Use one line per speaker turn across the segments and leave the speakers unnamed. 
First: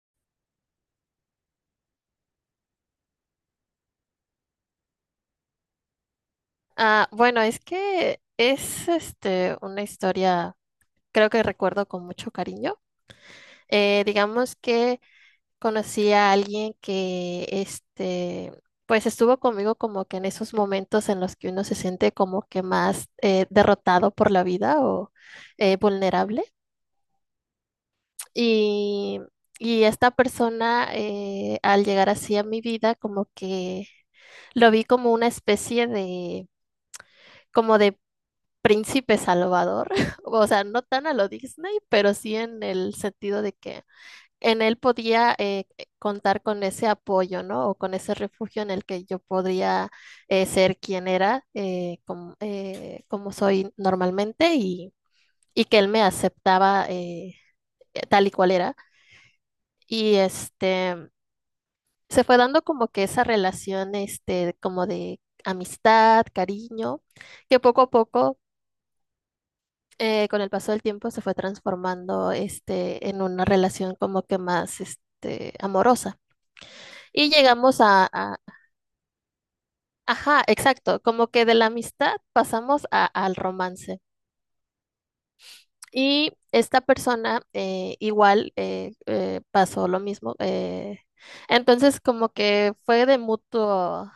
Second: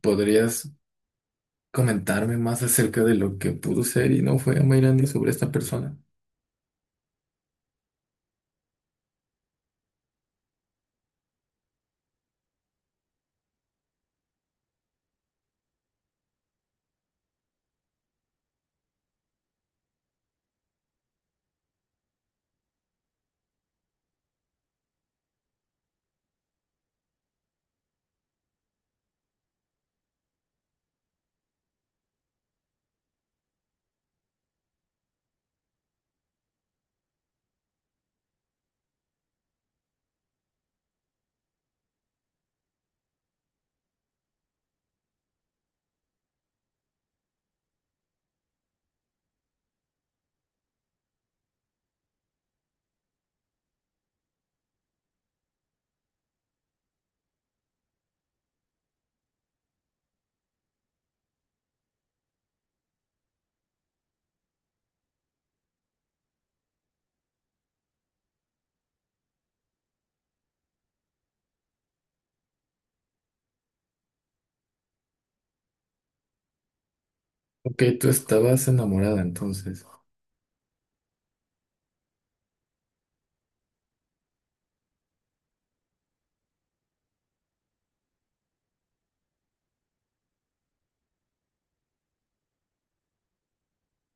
¿Podrías comentarme más acerca de lo que pudo ser y no fue a Mayrandi sobre esta persona?
Bueno, es que es una historia, creo que recuerdo con mucho cariño. Digamos que conocí a alguien que pues estuvo conmigo como que en esos momentos en los que uno se siente como que más derrotado por la vida o vulnerable. Y, y esta persona al llegar así a mi vida como que lo vi como una especie de como de príncipe salvador, o sea, no tan a lo Disney, pero sí en el sentido de que en él podía contar con ese apoyo, ¿no? O con ese refugio en el que yo podría ser quien era, como soy normalmente, y que él me aceptaba tal y cual era. Y se fue dando como que esa relación, como de amistad, cariño, que poco a poco con el paso del tiempo se fue transformando en una relación como que más amorosa. Y llegamos
Ok, tú estabas enamorada entonces.
ajá, exacto, como que de la amistad pasamos al romance. Y esta persona igual pasó lo mismo. Entonces como que fue de mutuo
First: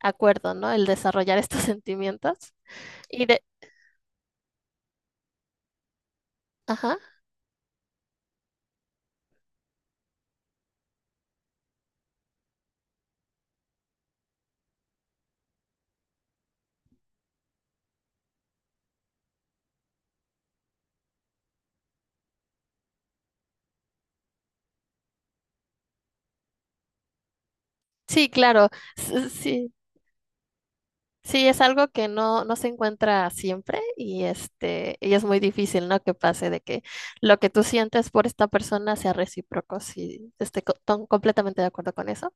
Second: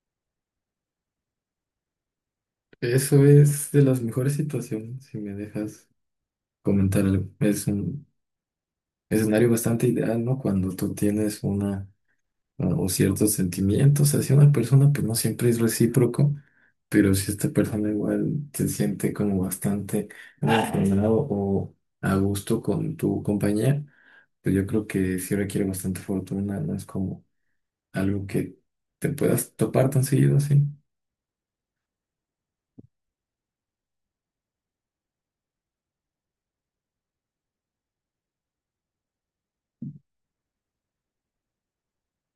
acuerdo, ¿no? El desarrollar estos sentimientos.
Eso
Y de,
es de las mejores situaciones, si me dejas
ajá,
comentar algo. Es un escenario bastante ideal, ¿no? Cuando tú tienes una o ciertos sentimientos hacia una persona, pues no siempre es recíproco, pero si esta persona igual se siente como bastante emocionado o a gusto con tu compañía. Pero yo creo que sí requiere bastante fortuna, no es como algo
sí,
que
claro,
te puedas
sí.
topar tan seguido así.
Sí, es algo que no se encuentra siempre y y es muy difícil, ¿no? Que pase de que lo que tú sientes por esta persona sea recíproco, si estoy completamente de acuerdo con eso.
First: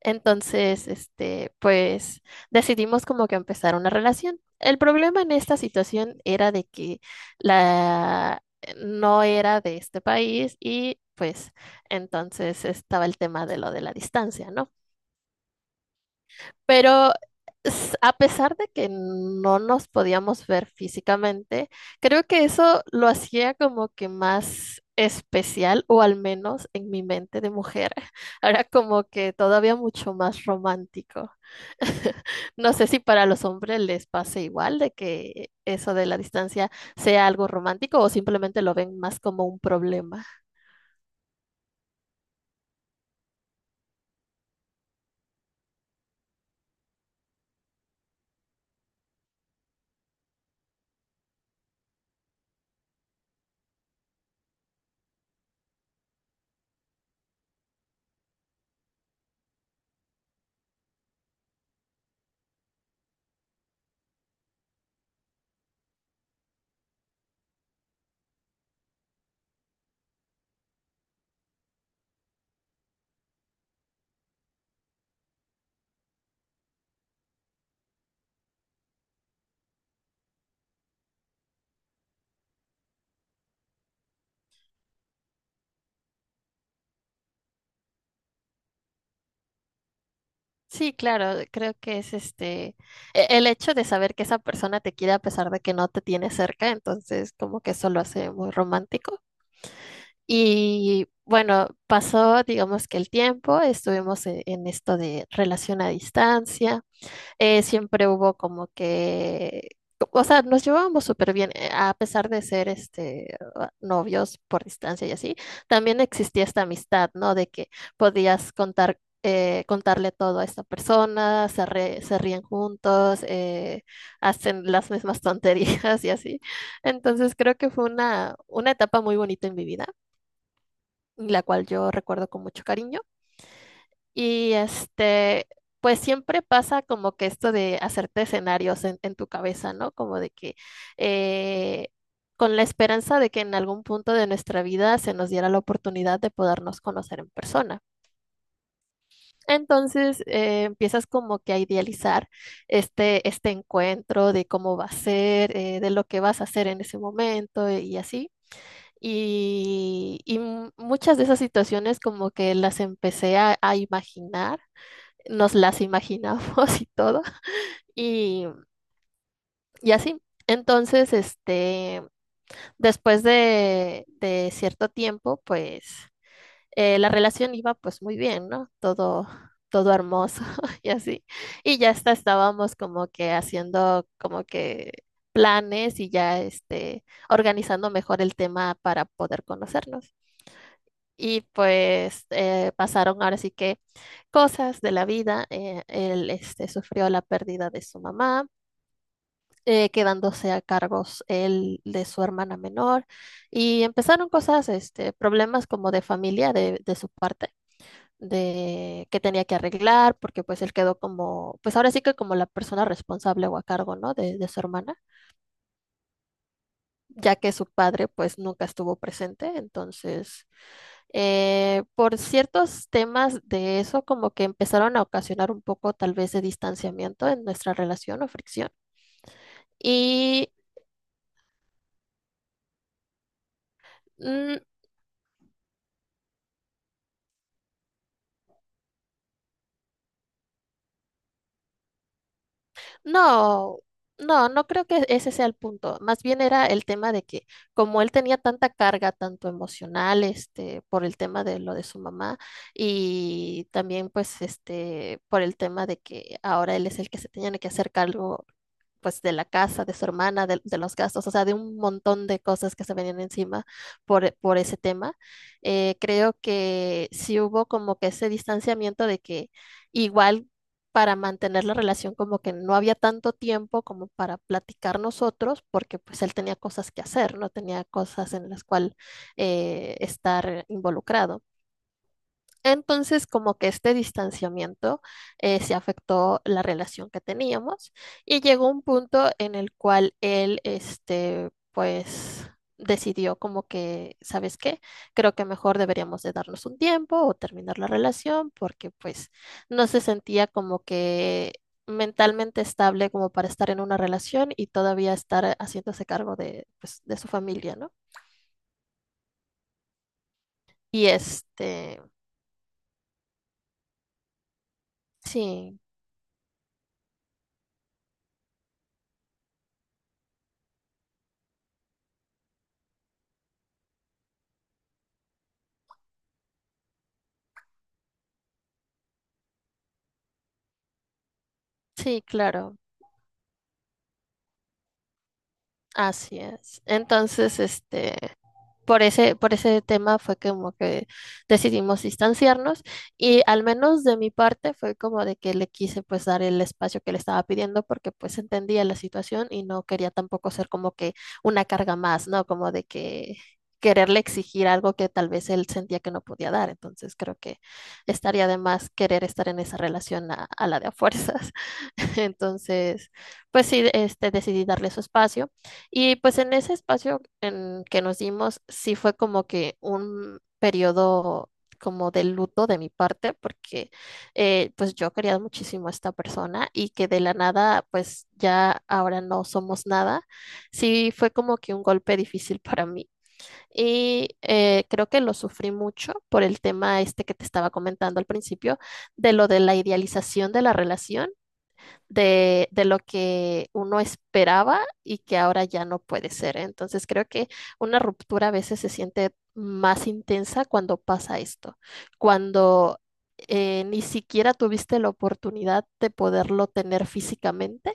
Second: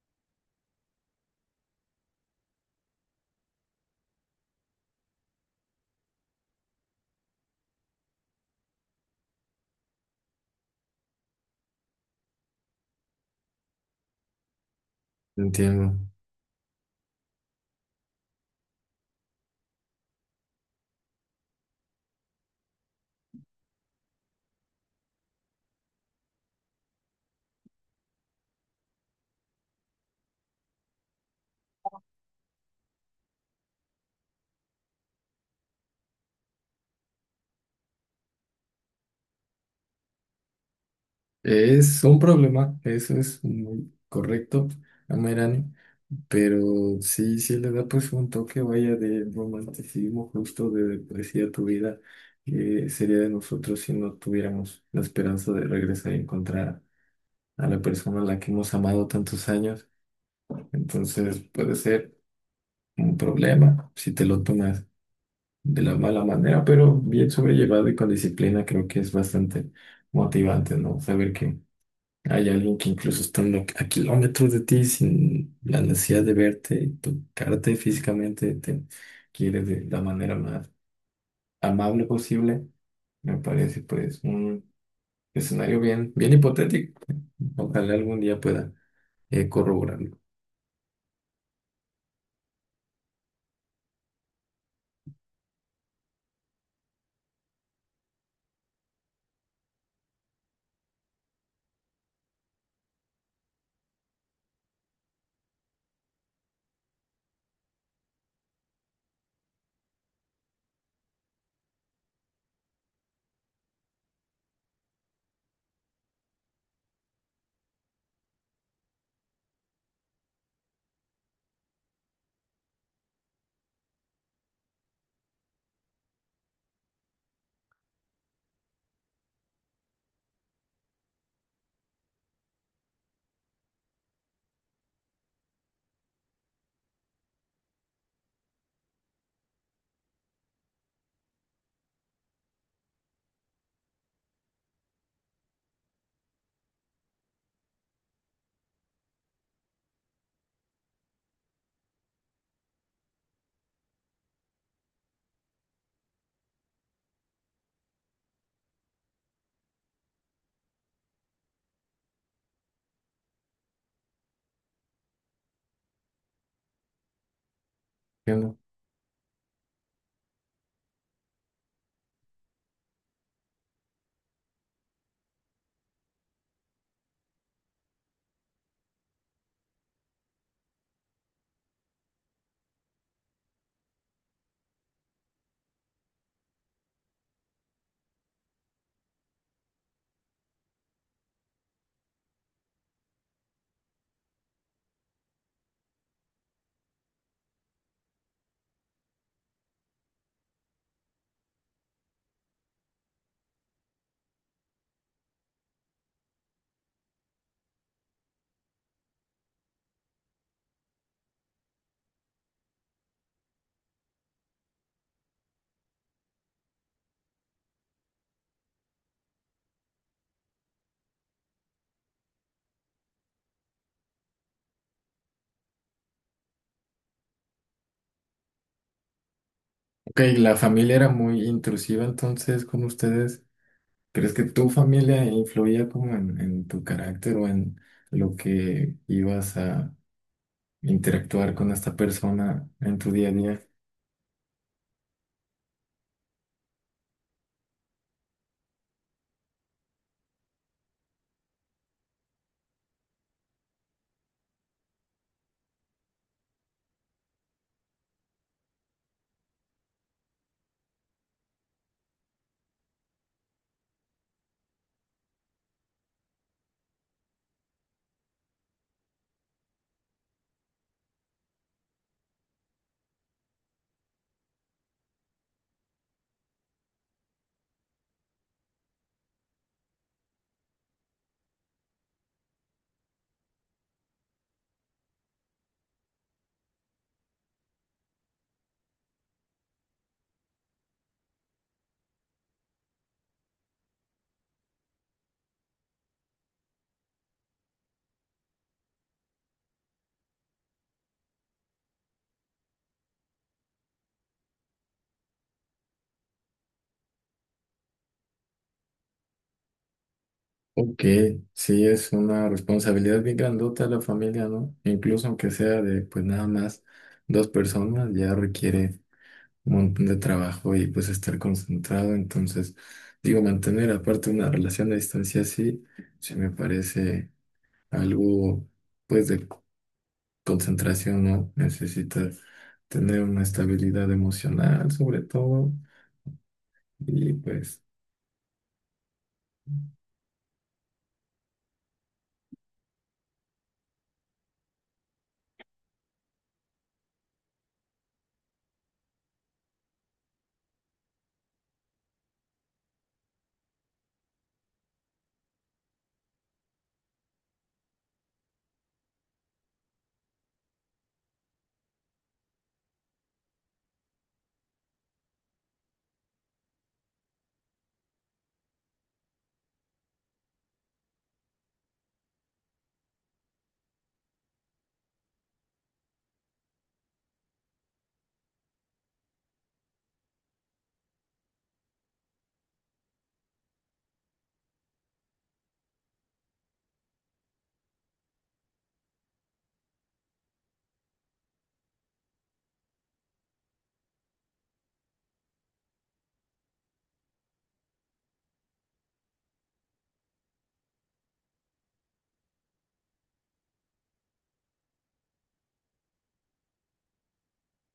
Entonces, pues decidimos como que empezar una relación. El problema en esta situación era de que la no era de este país y pues entonces estaba el tema de lo de la distancia, ¿no?
Entiendo.
Pero a pesar de que no nos podíamos ver físicamente, creo que eso lo hacía como que más especial, o al menos en mi mente de mujer. Era como que todavía mucho más romántico. No sé si para los hombres les pase igual de que eso de la distancia sea algo romántico o simplemente lo ven más como un problema.
Es un problema, eso es muy correcto, Amerani, pero sí, sí le da pues un toque, vaya, de romanticismo justo, de poesía a tu vida. Que sería de nosotros si no tuviéramos la esperanza de regresar y encontrar a la persona a la que hemos amado tantos años? Entonces puede ser un problema si te lo tomas de la mala manera, pero bien sobrellevado y con disciplina creo que es bastante motivante, ¿no? Saber que hay alguien que incluso estando a kilómetros de ti, sin la necesidad de verte, y tocarte físicamente, te quiere de la manera más amable posible, me parece pues un escenario bien, bien hipotético. Ojalá algún día pueda corroborarlo.
Sí, claro, creo que es el hecho de saber que esa persona te quiere a pesar de que no te tiene cerca, entonces como que eso lo hace muy romántico. Y bueno, pasó, digamos que el tiempo, estuvimos en esto de relación a distancia siempre hubo como que, o sea, nos llevábamos súper bien, a pesar de ser novios por distancia y así, también existía esta amistad, ¿no? De que podías contar, contarle todo a esta persona, se ríen juntos, hacen las mismas tonterías y así. Entonces creo que fue una etapa muy bonita en mi vida, la cual yo recuerdo con mucho cariño. Y pues siempre pasa como que esto de hacerte escenarios en tu cabeza, ¿no? Como de que eh, con la esperanza de que en algún punto de nuestra vida se nos diera la oportunidad de podernos conocer en persona. Entonces empiezas como que a idealizar este encuentro de cómo va a ser, de lo que vas a hacer en ese momento y así. Muchas de esas situaciones como que las empecé a imaginar nos las imaginamos y todo, y,
Bueno.
y así. Entonces, después de cierto tiempo, pues la relación iba pues muy bien, ¿no? Todo hermoso y así. Y ya hasta estábamos como que haciendo como que planes y ya organizando mejor el tema para poder conocernos. Y pues pasaron ahora sí que cosas de la vida. Él sufrió la pérdida de su mamá, quedándose a cargos él de su hermana menor y empezaron cosas, problemas como de familia de su parte, de que tenía que arreglar, porque pues él quedó como, pues ahora sí que como la persona responsable o a cargo, ¿no? De su hermana, ya que su padre pues nunca estuvo presente, entonces por ciertos temas de eso, como que empezaron a ocasionar un poco tal vez de distanciamiento en nuestra relación o fricción.
Ok,
Y
la familia era muy intrusiva entonces con ustedes. ¿Crees que
mm,
tu familia influía como en tu carácter o en lo que ibas a interactuar con esta persona en tu día a día?
no, no creo que ese sea el punto. Más bien era el tema de que como él tenía tanta carga, tanto emocional, por el tema de lo de su mamá y también pues por el tema de que ahora él es el que se tenía que hacer cargo pues de la casa, de su hermana, los gastos, o sea, de un montón de cosas que se venían encima por ese tema. Creo que sí hubo como que ese distanciamiento de que igual para mantener la relación como que no había tanto tiempo como para platicar nosotros, porque pues él tenía cosas que hacer, no tenía cosas en las cuales estar involucrado. Entonces, como que este distanciamiento se afectó la relación que teníamos y llegó un punto en el cual él, pues decidió como que, ¿sabes qué? Creo que mejor deberíamos de darnos un tiempo o terminar la relación porque pues no se sentía como que mentalmente estable como para estar en una relación y todavía estar haciéndose cargo de, pues, de su familia, ¿no?
Ok,
Y
sí es una responsabilidad bien grandota la familia, ¿no? Incluso aunque
sí,
sea de pues nada más dos personas, ya requiere un montón de trabajo y pues estar concentrado. Entonces, digo, mantener aparte una relación a distancia así, sí me parece algo pues de concentración, ¿no?
sí,
Necesitas
claro.
tener una estabilidad emocional, sobre todo,
Así es.
y
Entonces,
pues,
por ese tema fue como que decidimos distanciarnos y al menos de mi parte fue como de que le quise pues dar el espacio que le estaba pidiendo porque pues entendía la situación y no quería tampoco ser como que una carga más, ¿no? Como de que quererle exigir algo que tal vez él sentía que no podía dar. Entonces creo que estaría de más querer estar en esa relación a la de a fuerzas. Entonces, pues sí, decidí darle su espacio. Y pues en ese espacio en que nos dimos, sí fue como que un periodo como de luto de mi parte, porque pues yo quería muchísimo a esta persona y que de la nada, pues ya ahora no somos nada, sí fue como que un golpe difícil para mí. Y creo que lo sufrí mucho por el tema este que te estaba comentando al principio, de lo de la idealización de la relación de lo que uno esperaba y que ahora ya no puede ser. Entonces creo que una ruptura a veces se siente más intensa cuando pasa esto, cuando ni siquiera tuviste la oportunidad de poderlo tener físicamente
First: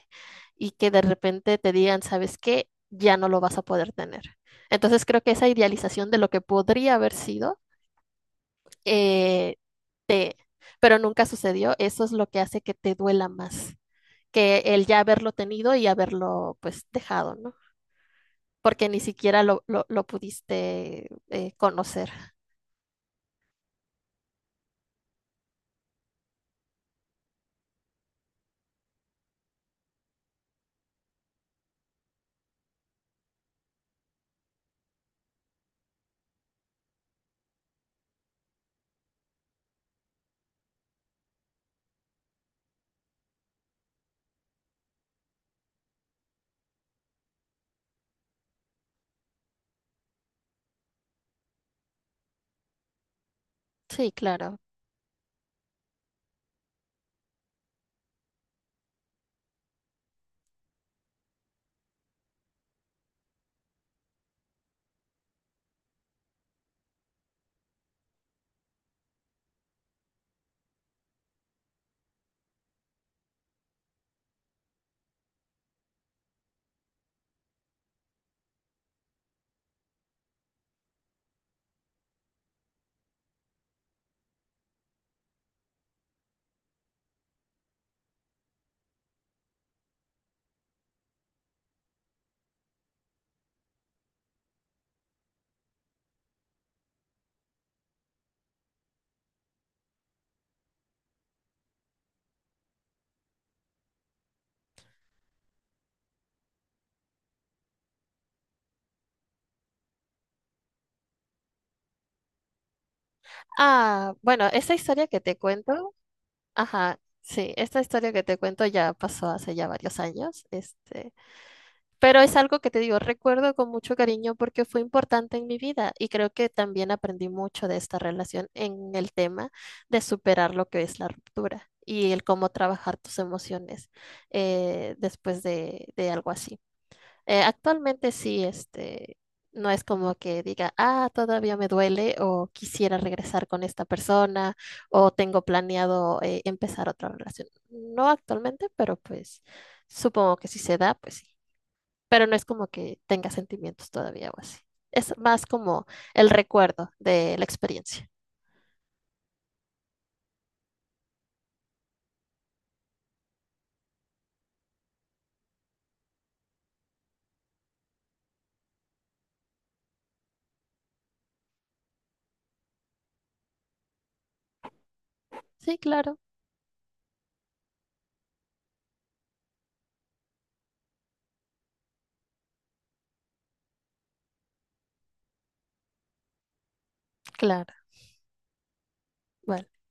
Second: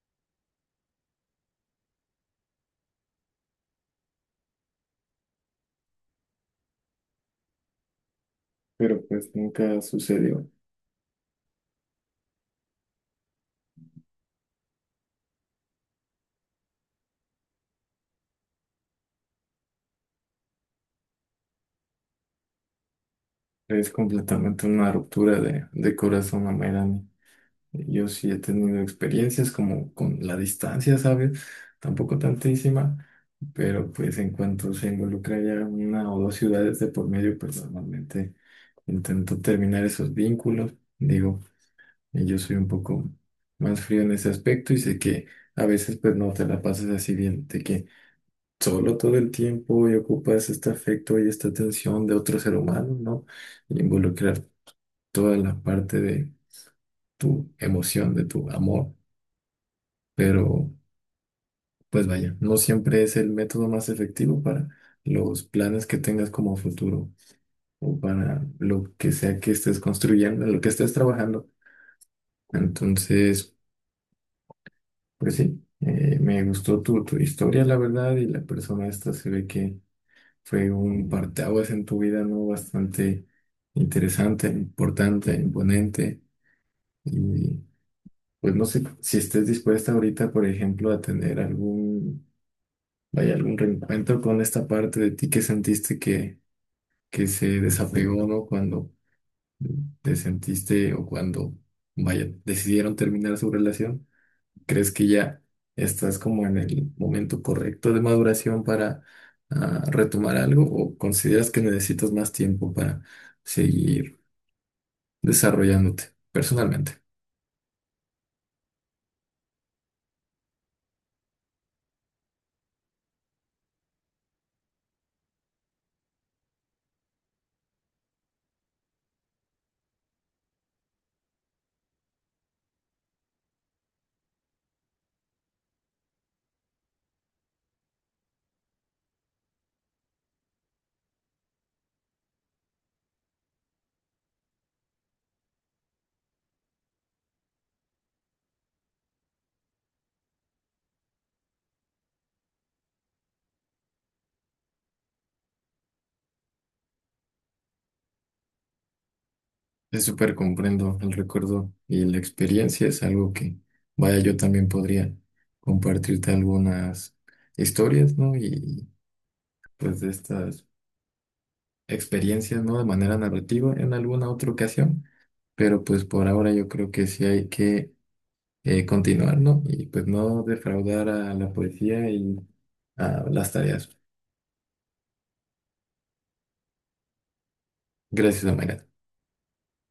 y que de repente te digan, ¿sabes qué? Ya no lo vas a poder tener. Entonces creo que esa idealización de lo que podría haber sido,
pero pues
eh,
nunca
te,
sucedió.
pero nunca sucedió, eso es lo que hace que te duela más que el ya haberlo tenido y haberlo pues dejado, ¿no? Porque ni siquiera lo pudiste conocer.
Es completamente una ruptura de corazón a Mayrani. Yo sí he tenido experiencias como con la distancia, ¿sabes? Tampoco tantísima, pero pues en cuanto se involucra ya una o dos ciudades de por medio, pues normalmente intento terminar esos vínculos. Digo, y yo soy un poco más frío en ese aspecto y sé que a veces pues no te la pasas así bien, de que solo todo el tiempo y ocupas este afecto y esta atención de otro ser humano, ¿no? Y
Sí,
involucrar
claro.
toda la parte de tu emoción, de tu amor, pero pues vaya, no siempre es el método más efectivo para los planes que tengas como futuro o para lo que sea que estés construyendo, en lo que estés trabajando. Entonces... Pues sí, me gustó tu, tu historia, la verdad, y la persona esta se ve que fue un parteaguas en tu vida, ¿no? Bastante interesante, importante, imponente. Y pues no sé si estés dispuesta ahorita, por ejemplo, a tener algún, vaya, algún reencuentro con esta parte de ti que sentiste que se desapegó, ¿no? Cuando te sentiste o cuando, vaya, decidieron terminar su relación. ¿Crees que ya estás como en el momento correcto de maduración para retomar algo o consideras que necesitas más tiempo para
Ah,
seguir
bueno, esta historia que te cuento,
desarrollándote
ajá,
personalmente?
sí, esta historia que te cuento ya pasó hace ya varios años, este. Pero es algo que te digo, recuerdo con mucho cariño porque fue importante en mi vida y creo que también aprendí mucho de esta relación en el tema de superar lo que es la ruptura y el cómo trabajar tus emociones después de algo así. Actualmente sí, no es como que diga, ah, todavía me duele o quisiera regresar con esta persona o tengo planeado empezar otra relación. No actualmente, pero pues supongo que si se da, pues sí pero no es como que tenga sentimientos todavía o así. Es más como el recuerdo de la experiencia.
Es súper comprendo el recuerdo y la experiencia es algo que, vaya, yo también podría compartirte algunas historias, ¿no? Y pues de estas experiencias, ¿no? De manera narrativa en alguna otra ocasión,
Sí,
pero pues
claro,
por ahora yo creo que sí hay que continuar, ¿no? Y pues no defraudar a la poesía y a las tareas.
claro.
Gracias, Mayra.
Vale.